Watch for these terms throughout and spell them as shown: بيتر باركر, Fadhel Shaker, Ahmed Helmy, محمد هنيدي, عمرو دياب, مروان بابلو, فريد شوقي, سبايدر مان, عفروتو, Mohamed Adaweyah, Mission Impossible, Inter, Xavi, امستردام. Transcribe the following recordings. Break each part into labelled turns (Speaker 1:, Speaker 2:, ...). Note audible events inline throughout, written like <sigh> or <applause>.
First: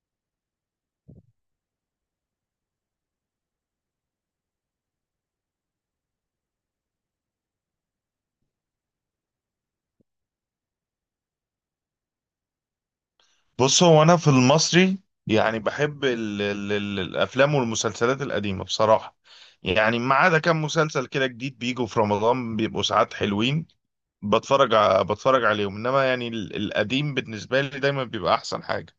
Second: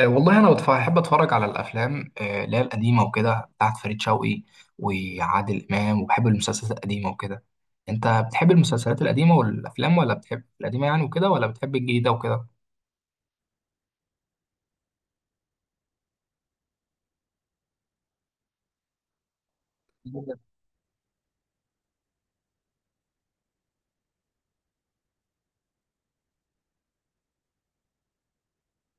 Speaker 1: والله انا بحب اتفرج على الافلام، اللي هي القديمه وكده بتاعت فريد شوقي وعادل امام، وبحب المسلسلات القديمه وكده. انت بتحب المسلسلات القديمه والافلام، ولا بتحب القديمه يعني وكده، ولا بتحب الجديده وكده؟
Speaker 2: بص، هو انا في المصري، يعني بحب ال ال ال الافلام والمسلسلات القديمه بصراحه. يعني ما عدا كام مسلسل كده جديد بيجوا في رمضان بيبقوا ساعات حلوين، بتفرج عليهم، انما يعني القديم بالنسبه لي دايما بيبقى احسن حاجه.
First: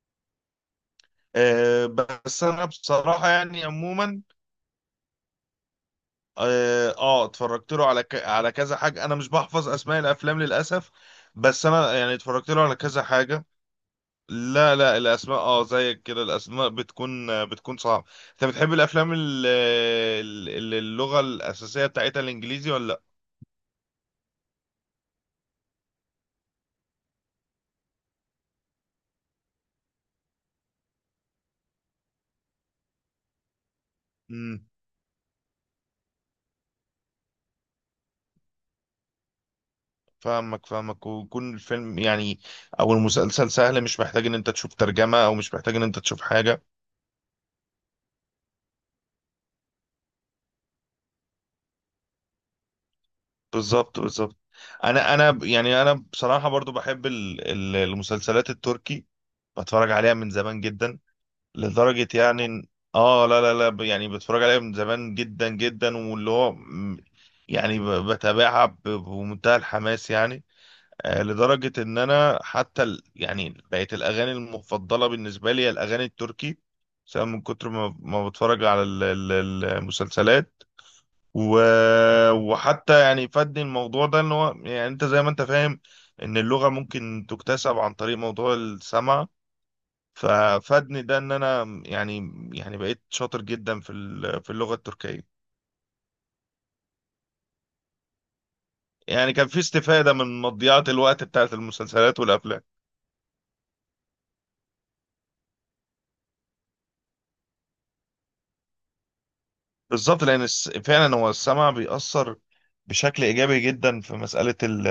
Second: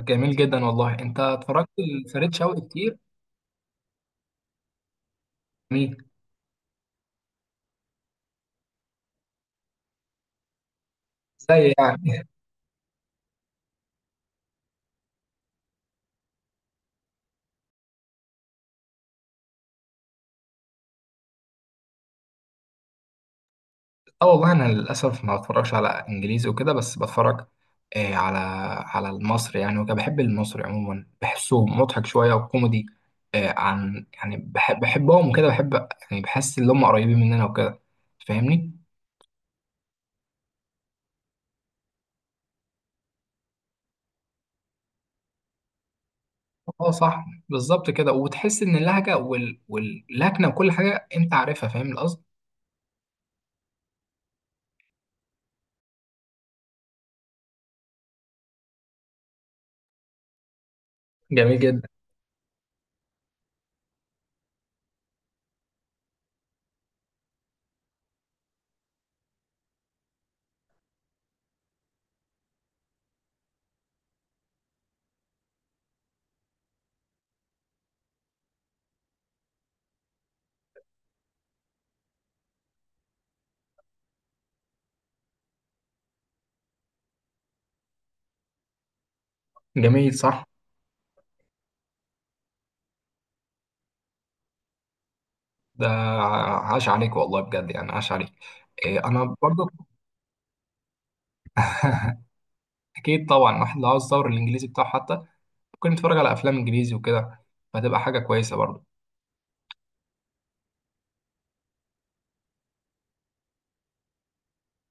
Speaker 1: جميل جدا والله، انت اتفرجت
Speaker 2: أه.
Speaker 1: لفريد
Speaker 2: بس
Speaker 1: شوقي
Speaker 2: انا
Speaker 1: كتير؟
Speaker 2: بصراحه يعني عموما،
Speaker 1: مين؟
Speaker 2: اه آه، اتفرجت له على كذا حاجه، انا مش بحفظ اسماء الافلام للاسف. بس
Speaker 1: زي
Speaker 2: انا يعني
Speaker 1: يعني؟
Speaker 2: اتفرجت له على كذا حاجه. لا لا، الاسماء اه زيك كده الاسماء بتكون صعبه. انت بتحب الافلام اللغه الاساسيه بتاعتها الانجليزي ولا لا؟
Speaker 1: اه والله انا للاسف ما بتفرجش على انجليزي وكده، بس بتفرج على على المصري يعني وكده. بحب المصري عموما، بحسه مضحك شويه وكوميدي. عن يعني
Speaker 2: امم.
Speaker 1: بحبهم وكده، بحب يعني بحس ان هم قريبين مننا وكده. فاهمني؟
Speaker 2: فاهمك فاهمك، ويكون الفيلم يعني او المسلسل سهل، مش محتاج ان انت تشوف ترجمه او مش محتاج ان انت تشوف حاجه.
Speaker 1: اه صح، بالظبط كده، وتحس ان اللهجه واللكنه وكل حاجه انت عارفها. فاهم القصد.
Speaker 2: بالظبط بالظبط. يعني انا بصراحه برضو بحب المسلسلات التركي، بتفرج عليها من زمان جدا.
Speaker 1: جميل جدا.
Speaker 2: لدرجة يعني إن- اه، لا لا لا، يعني بتفرج عليها من زمان جدا جدا، يعني بتابعها بمنتهى الحماس يعني. آه، لدرجة ان انا حتى يعني بقت الاغاني المفضلة بالنسبة لي هي الاغاني التركي، سواء من كتر ما بتفرج على المسلسلات و... وحتى يعني فادني الموضوع ده، ان هو يعني انت زي ما انت فاهم ان اللغة ممكن تكتسب عن طريق موضوع السمع.
Speaker 1: جميل، صح.
Speaker 2: ففادني ده ان انا يعني بقيت شاطر جدا في اللغة التركية.
Speaker 1: ده عاش عليك والله بجد، يعني عاش عليك. آه
Speaker 2: يعني
Speaker 1: انا
Speaker 2: كان في
Speaker 1: برضو.
Speaker 2: استفادة من مضيعة الوقت بتاعت المسلسلات
Speaker 1: <laughs>
Speaker 2: والافلام.
Speaker 1: اكيد طبعا، واحد لو عاوز يطور الانجليزي بتاعه حتى، ممكن نتفرج على افلام انجليزي وكده، فهتبقى حاجه كويسه برضه.
Speaker 2: بالظبط، لان فعلا هو السمع بيأثر بشكل ايجابي جدا في مسألة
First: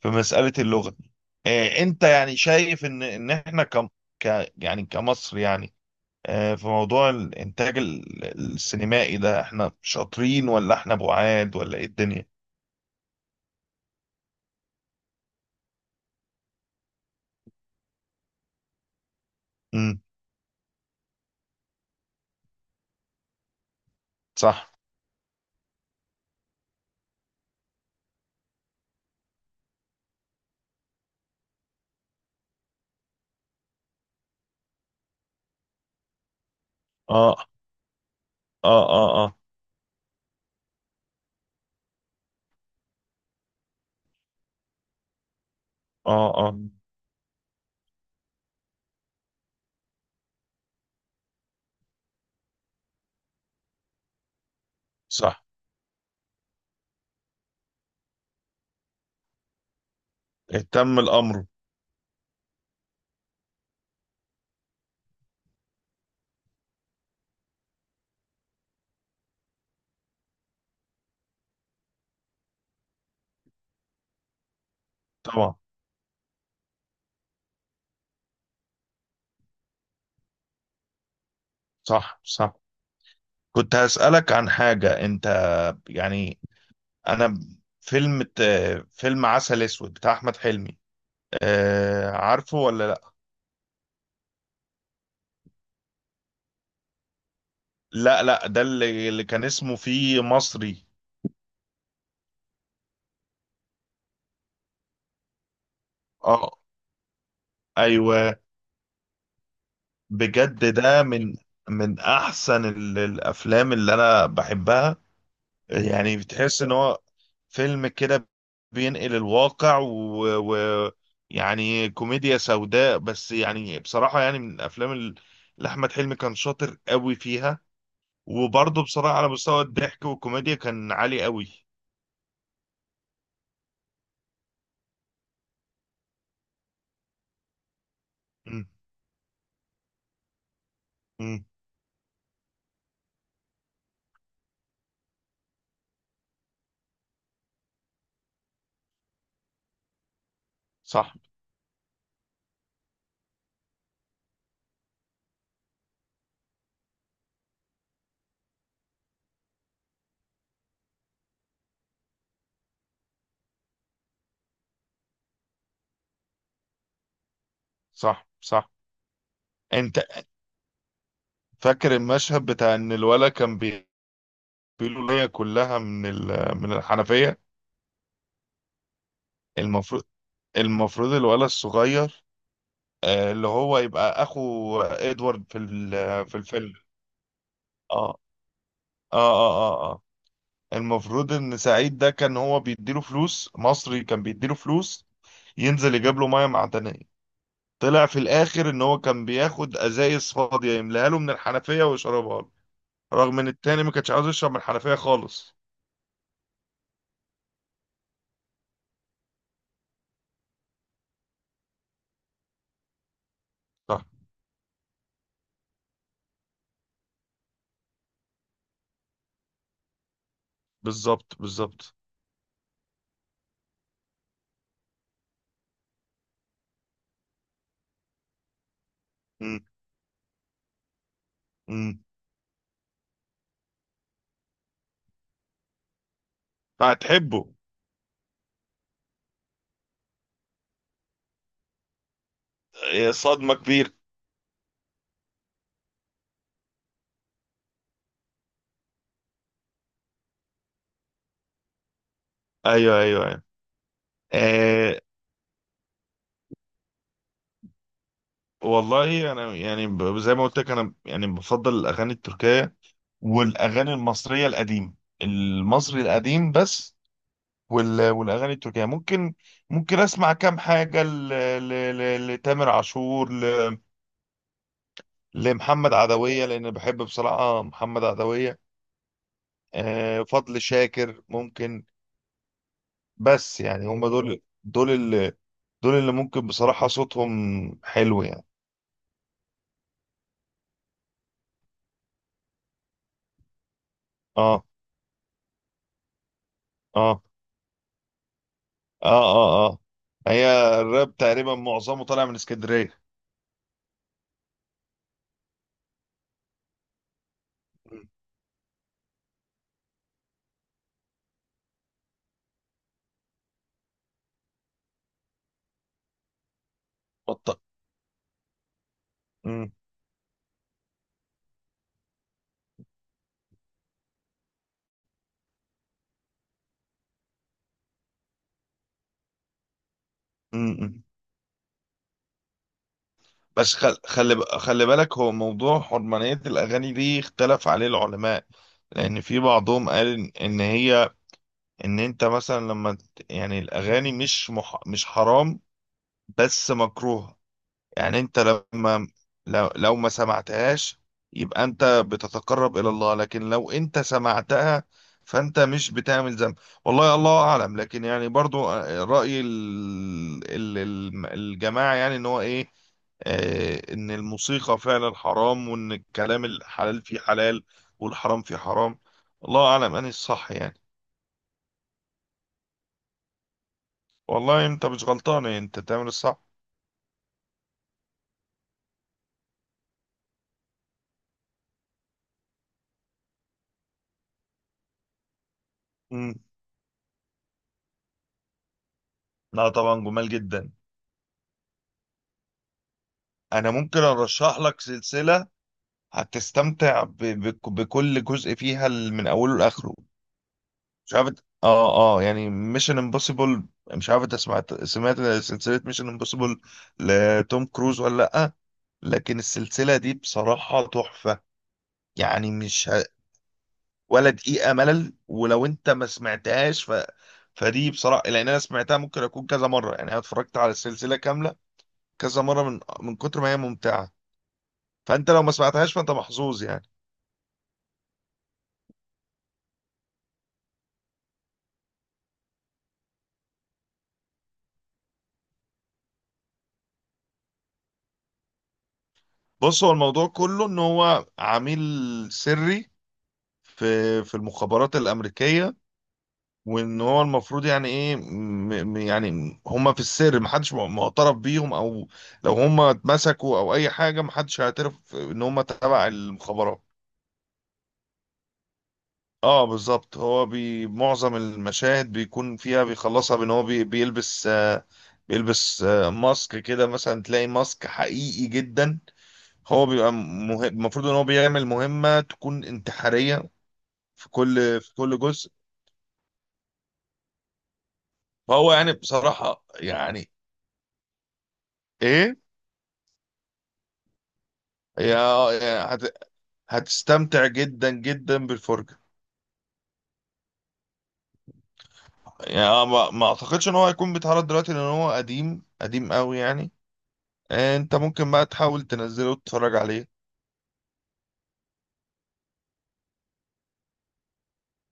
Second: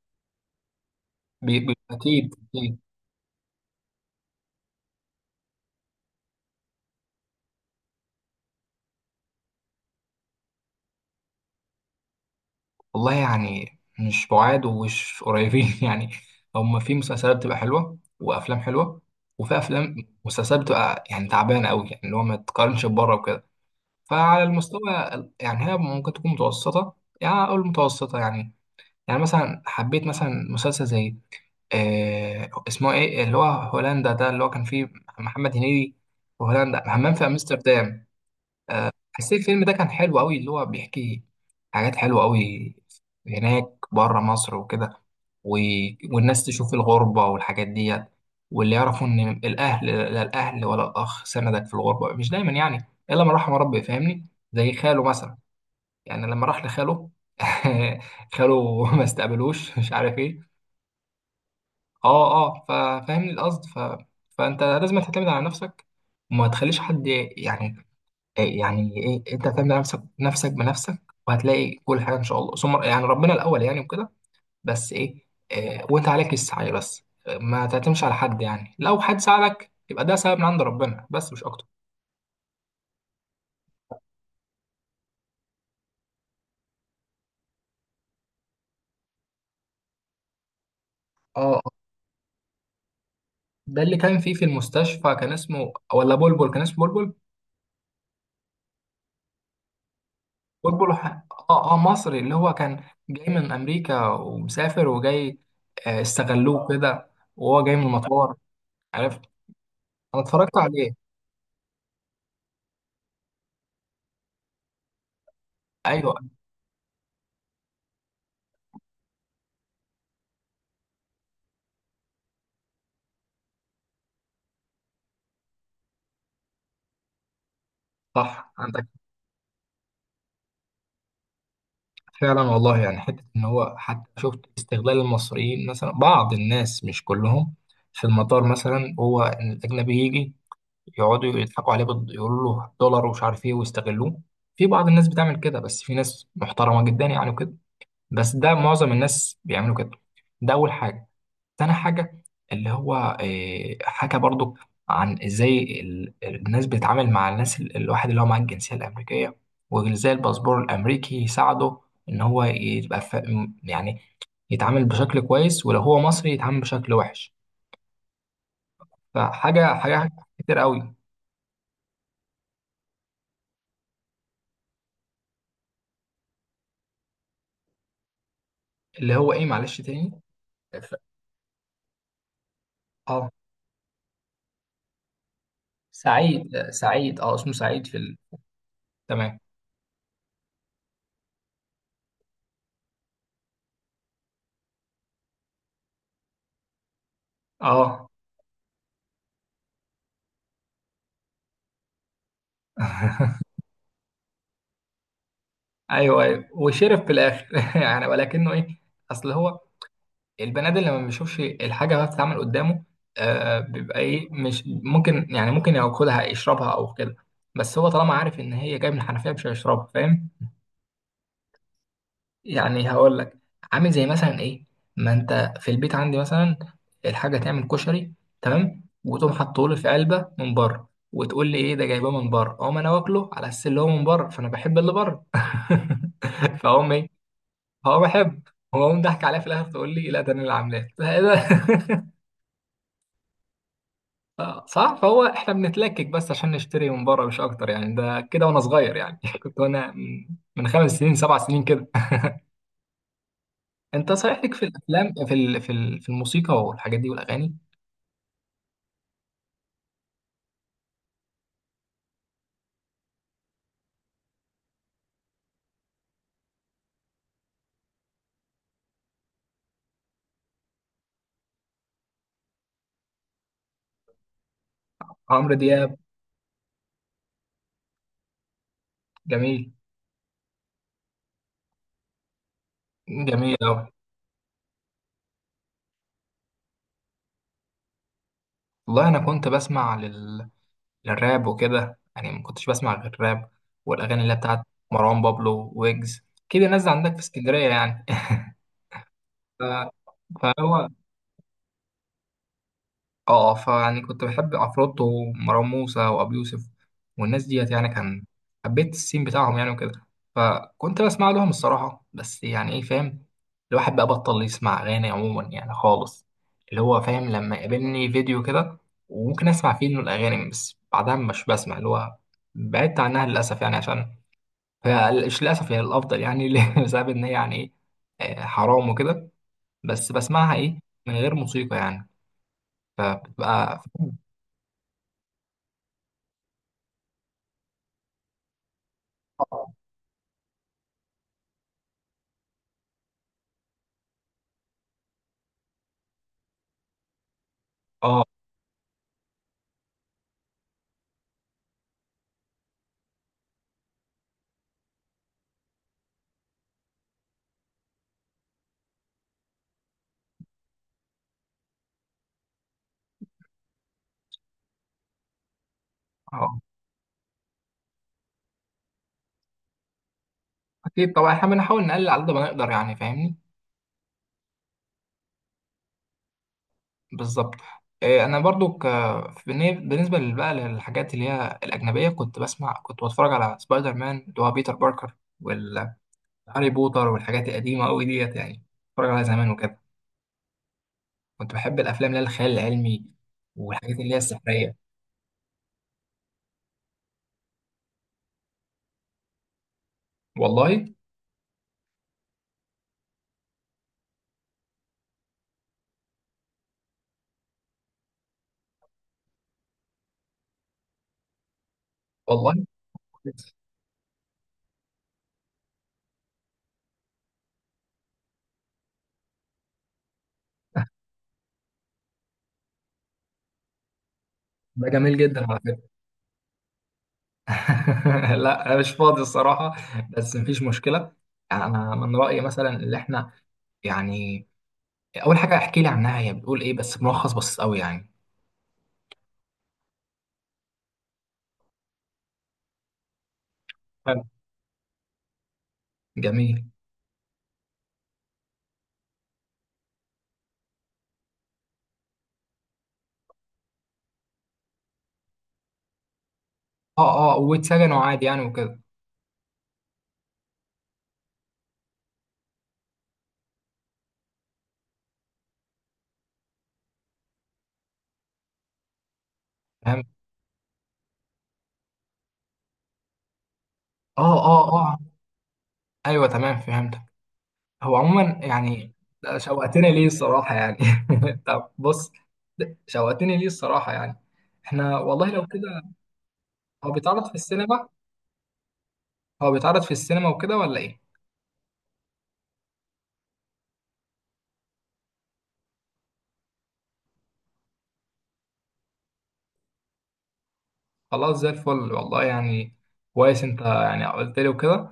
Speaker 2: في مسألة اللغة.
Speaker 1: بي- بي-
Speaker 2: آه، انت
Speaker 1: اكيد
Speaker 2: يعني
Speaker 1: اكيد
Speaker 2: شايف ان احنا كم ك يعني كمصر يعني، آه، في موضوع الانتاج السينمائي ده، احنا شاطرين ولا احنا بعاد، ولا ايه الدنيا؟
Speaker 1: والله يعني مش بعاد ومش قريبين، <laughs> يعني هما في مسلسلات بتبقى حلوه وافلام حلوه، وفي افلام
Speaker 2: امم.
Speaker 1: مسلسلات بتبقى يعني تعبانه قوي، يعني اللي هو ما تقارنش ببره وكده. فعلى
Speaker 2: صح.
Speaker 1: المستوى يعني هي ممكن تكون متوسطه، يعني اقول متوسطه يعني. يعني مثلا حبيت مثلا مسلسل زي، اسمه ايه اللي هو هولندا ده، اللي هو كان فيه محمد هنيدي، وهولندا همام في
Speaker 2: اه اه
Speaker 1: امستردام.
Speaker 2: اه اه.
Speaker 1: حسيت الفيلم ده كان حلو قوي، اللي هو بيحكي حاجات حلوة قوي هناك بره مصر وكده، و...
Speaker 2: اه
Speaker 1: والناس
Speaker 2: اه.
Speaker 1: تشوف الغربة والحاجات ديت، واللي يعرفوا ان الاهل، لا الاهل ولا الاخ سندك في الغربة، مش دايما يعني، الا من رحم ربي. فاهمني؟ زي خاله مثلا،
Speaker 2: صح.
Speaker 1: يعني لما راح لخاله، <laughs> خاله ما استقبلوش، مش عارف ايه.
Speaker 2: اهتم الامر.
Speaker 1: اه اه، ففاهمني القصد. فانت لازم تعتمد على نفسك، وما تخليش حد يعني، إيه يعني ايه، انت هتعمل نفسك نفسك بنفسك، وهتلاقي كل حاجه ان شاء الله. ثم يعني ربنا الاول يعني وكده. بس ايه،
Speaker 2: طبعا.
Speaker 1: إيه وانت عليك السعي. بس إيه، ما تعتمدش على حد يعني، لو حد ساعدك يبقى ده سبب من عند ربنا بس، مش اكتر.
Speaker 2: صح صح. كنت هسألك عن حاجة. انت يعني، انا، فيلم فيلم عسل اسود بتاع احمد حلمي،
Speaker 1: اه. آه.
Speaker 2: آه، عارفه ولا لا؟
Speaker 1: ده اللي كان فيه في المستشفى، كان اسمه ولا بلبل؟ كان اسمه بلبل.
Speaker 2: لا لا، ده اللي كان اسمه فيه مصري.
Speaker 1: بلبل ح- اه اه، مصري، اللي هو كان جاي من امريكا، ومسافر وجاي.
Speaker 2: اه.
Speaker 1: استغلوه كده، وهو جاي من المطار.
Speaker 2: ايوه.
Speaker 1: عرفت؟ انا اتفرجت
Speaker 2: بجد ده
Speaker 1: عليه.
Speaker 2: من احسن الافلام اللي انا بحبها.
Speaker 1: ايوه.
Speaker 2: يعني بتحس ان هو فيلم كده بينقل الواقع و... يعني كوميديا سوداء، بس يعني بصراحة يعني من الافلام اللي احمد حلمي كان شاطر قوي فيها.
Speaker 1: صح
Speaker 2: وبرضه
Speaker 1: عندك.
Speaker 2: بصراحة على مستوى الضحك والكوميديا كان عالي قوي.
Speaker 1: فعلا والله، يعني حتة إن هو حتى شفت استغلال المصريين مثلا، بعض الناس مش كلهم، في المطار
Speaker 2: مم.
Speaker 1: مثلا، هو إن الأجنبي يجي، يقعدوا
Speaker 2: مم.
Speaker 1: يضحكوا عليه يقولوا له دولار ومش عارف إيه ويستغلوه. في بعض الناس بتعمل كده، بس في ناس محترمة جدا يعني وكده. بس ده معظم الناس بيعملوا كده. ده أول حاجة.
Speaker 2: صح.
Speaker 1: تاني حاجة، اللي هو، حكى برضو عن ازاي الناس بتتعامل مع الناس الواحد اللي هو معاه الجنسية الأمريكية، وازاي الباسبور الأمريكي يساعده، إن هو يبقى يعني يتعامل بشكل كويس، ولو هو مصري يتعامل بشكل وحش.
Speaker 2: صح صح.
Speaker 1: فحاجة
Speaker 2: انت
Speaker 1: حاجة كتير قوي.
Speaker 2: فاكر المشهد بتاع ان الولد كان بيقولوا ليا كلها من من الحنفية.
Speaker 1: اللي هو إيه معلش
Speaker 2: المفروض
Speaker 1: تاني؟ ف...
Speaker 2: المفروض الولد الصغير،
Speaker 1: اه
Speaker 2: آه، اللي هو يبقى اخو ادوارد في
Speaker 1: سعيد،
Speaker 2: الفيلم.
Speaker 1: سعيد، اه اسمه سعيد في
Speaker 2: اه اه
Speaker 1: تمام.
Speaker 2: اه اه اه. المفروض ان سعيد ده كان هو بيديله فلوس، مصري كان بيديله فلوس ينزل يجيب له ميه معدنيه. طلع
Speaker 1: اه.
Speaker 2: في الاخر ان هو كان بياخد ازايز فاضيه، يملاها له من الحنفيه ويشربها له، رغم ان التاني ما كانش عاوز يشرب من الحنفيه خالص.
Speaker 1: ايوه ايوه، وشرف في الاخر، <laughs> يعني. ولكنه ايه، اصل هو البني ادم لما بيشوفش الحاجه وهي بتتعمل قدامه، بيبقى
Speaker 2: صح.
Speaker 1: ايه، مش ممكن يعني، ممكن ياكلها يشربها او كده. بس هو طالما عارف ان هي جايه من الحنفيه مش هيشربها. فاهم؟
Speaker 2: بالظبط بالظبط.
Speaker 1: يعني هقول لك، عامل زي مثلا ايه، ما انت في البيت عندي مثلا، الحاجه تعمل كشري تمام، وتقوم
Speaker 2: امم.
Speaker 1: حاطه لي في علبه من بره، وتقول لي ايه ده
Speaker 2: امم.
Speaker 1: جايباه من بره. اقوم انا واكله على اساس اللي هو من بره، فانا بحب اللي بره. <laughs> فاقوم ايه،
Speaker 2: فهتحبه.
Speaker 1: هو بحب، هو قوم ضحك عليا في الاخر، تقول لي لا ده انا اللي عاملاه. <laughs> ده إيه ده؟
Speaker 2: آه، صدمه كبيره.
Speaker 1: صح، فهو احنا بنتلكك بس عشان نشتري من بره، مش اكتر يعني. ده كده وانا صغير يعني، <laughs> كنت وانا من 5 سنين 7 سنين كده.
Speaker 2: ايوه ايوه ايوه.
Speaker 1: انت صحيح ليك في
Speaker 2: آه،
Speaker 1: الافلام، في الموسيقى والحاجات دي والاغاني؟
Speaker 2: والله انا يعني زي ما قلت لك، انا يعني بفضل الاغاني التركيه والاغاني المصريه القديمه، المصري القديم بس. والاغاني التركيه ممكن اسمع كام حاجه لتامر عاشور،
Speaker 1: عمرو
Speaker 2: لمحمد
Speaker 1: دياب.
Speaker 2: عدويه، لان بحب بصراحه محمد عدويه.
Speaker 1: جميل.
Speaker 2: آه، فضل شاكر ممكن.
Speaker 1: جميل
Speaker 2: بس
Speaker 1: قوي.
Speaker 2: يعني هم دول اللي ممكن بصراحه صوتهم حلو يعني.
Speaker 1: والله انا كنت بسمع للراب وكده يعني، ما كنتش بسمع غير الراب، والاغاني اللي هي
Speaker 2: اه
Speaker 1: بتاعت مروان بابلو ويجز، كده نازل عندك في
Speaker 2: اه
Speaker 1: اسكندريه يعني.
Speaker 2: اه اه. اه.
Speaker 1: <laughs> ف...
Speaker 2: هي
Speaker 1: فهو،
Speaker 2: الراب تقريبا معظمه طالع من اسكندريه.
Speaker 1: اه، فيعني كنت بحب عفروتو ومروان موسى وابي يوسف، والناس ديت يعني،
Speaker 2: مم.
Speaker 1: كان حبيت السين بتاعهم يعني وكده. فكنت بسمع لهم الصراحة. بس يعني ايه، فاهم، الواحد بقى بطل يسمع أغاني عموما يعني خالص. اللي هو فاهم، لما
Speaker 2: بط...
Speaker 1: يقابلني فيديو كده وممكن
Speaker 2: مم.
Speaker 1: أسمع فيه، إنه الأغاني بس، بعدها مش بسمع. اللي هو بعدت عنها للأسف يعني، عشان، مش للأسف هي الأفضل يعني، <laughs> بسبب إن هي يعني إيه، حرام وكده. بس بسمعها
Speaker 2: مم.
Speaker 1: إيه،
Speaker 2: مم.
Speaker 1: من غير موسيقى يعني،
Speaker 2: بس
Speaker 1: فبتبقى.
Speaker 2: خلي بالك، هو موضوع حرمانية الأغاني دي اختلف عليه العلماء. لأن في بعضهم قال إن إن هي إن أنت مثلا يعني الأغاني مش حرام، بس مكروه. يعني
Speaker 1: اه
Speaker 2: انت لو ما سمعتهاش يبقى انت بتتقرب الى الله، لكن لو انت سمعتها فانت مش بتعمل ذنب. والله الله اعلم. لكن يعني برضو، آه، رأي الجماعة يعني، ان هو ايه، آه، ان الموسيقى فعلا حرام، وان الكلام
Speaker 1: اه،
Speaker 2: الحلال فيه حلال والحرام فيه حرام. الله اعلم اني الصح يعني.
Speaker 1: اكيد طبعا، احنا بنحاول نقلل على قد ما نقدر يعني. فاهمني؟
Speaker 2: والله انت مش غلطان، انت تعمل الصح.
Speaker 1: بالظبط. انا برضو بالنسبه بقى للحاجات اللي هي الاجنبيه، كنت بسمع، كنت بتفرج على سبايدر مان اللي هو بيتر باركر، والهاري
Speaker 2: مم.
Speaker 1: بوتر، والحاجات القديمه قوي ديت يعني، بتفرج عليها زمان
Speaker 2: لا
Speaker 1: وكده.
Speaker 2: طبعا، جمال جدا.
Speaker 1: كنت بحب الافلام اللي هي الخيال العلمي،
Speaker 2: انا
Speaker 1: والحاجات
Speaker 2: ممكن
Speaker 1: اللي هي
Speaker 2: ارشح
Speaker 1: السحريه.
Speaker 2: لك سلسلة هتستمتع بكل جزء فيها من اوله لاخره.
Speaker 1: والله
Speaker 2: مش عارف يعني ميشن امبوسيبل، مش عارف انت سمعت سلسله ميشن امبوسيبل لتوم كروز ولا لا؟ لكن السلسله دي بصراحه تحفه، يعني
Speaker 1: والله.
Speaker 2: مش ه...
Speaker 1: كويس.
Speaker 2: ولا دقيقه ملل. ولو انت ما سمعتهاش فدي بصراحه، لان انا سمعتها ممكن اكون كذا مره، يعني انا اتفرجت على
Speaker 1: <laughs>
Speaker 2: السلسله كامله كذا مره، من كتر ما هي ممتعه.
Speaker 1: ده جميل
Speaker 2: فانت
Speaker 1: جدا
Speaker 2: لو ما
Speaker 1: على
Speaker 2: سمعتهاش
Speaker 1: فكره.
Speaker 2: فانت محظوظ يعني.
Speaker 1: <laughs> لا انا مش فاضي الصراحه، بس مفيش مشكله. يعني انا من رايي مثلا، اللي احنا يعني، اول حاجه احكي لي عنها هي بتقول ايه، بس ملخص بسيط قوي يعني.
Speaker 2: بص، هو الموضوع كله ان هو عميل سري
Speaker 1: حلو.
Speaker 2: في في المخابرات الامريكيه،
Speaker 1: جميل.
Speaker 2: وان هو المفروض، يعني ايه، يعني هم في السر محدش معترف بيهم، او لو هم اتمسكوا او اي حاجه محدش هيعترف ان هم تبع المخابرات.
Speaker 1: اه اه، واتسجنوا عادي يعني وكده.
Speaker 2: اه، بالظبط. هو معظم المشاهد بيكون فيها بيخلصها بان هو بيلبس، بيلبس ماسك كده، مثلا تلاقي ماسك حقيقي جدا. هو
Speaker 1: فهمت.
Speaker 2: بيبقى المفروض ان هو بيعمل مهمة تكون انتحارية
Speaker 1: اه اه
Speaker 2: في
Speaker 1: اه.
Speaker 2: كل جزء.
Speaker 1: ايوه تمام فهمتك. هو عموما
Speaker 2: فهو يعني
Speaker 1: يعني، ده
Speaker 2: بصراحة
Speaker 1: شوقتني ليه
Speaker 2: يعني
Speaker 1: الصراحه يعني. <laughs> طب بص،
Speaker 2: ايه،
Speaker 1: ده شوقتني ليه الصراحه يعني. احنا والله لو
Speaker 2: يا
Speaker 1: كده،
Speaker 2: يا هت
Speaker 1: هو بيتعرض في
Speaker 2: هتستمتع
Speaker 1: السينما؟
Speaker 2: جدا جدا بالفرجة.
Speaker 1: هو بيتعرض في السينما وكده، ولا ايه؟
Speaker 2: يعني ما اعتقدش ان هو هيكون بيتعرض دلوقتي، لان هو قديم قديم قوي يعني. إيه، انت ممكن بقى تحاول تنزله وتتفرج عليه.
Speaker 1: خلاص زي الفل والله يعني. كويس، انت يعني قلت لي وكده.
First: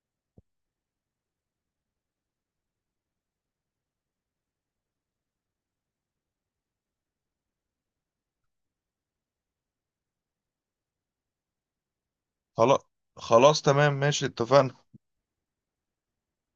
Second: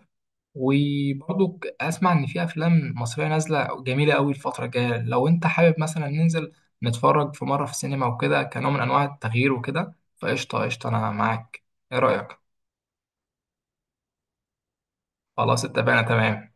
Speaker 1: وبرضو اسمع ان في افلام مصريه نازله جميله قوي الفتره الجايه. لو انت حابب مثلا ننزل نتفرج في مره في السينما وكده، كنوع من انواع التغيير وكده، فقشطه قشطه انا معاك. ايه رايك؟
Speaker 2: خلاص خلاص، تمام ماشي، اتفقنا.
Speaker 1: خلاص اتفقنا تمام.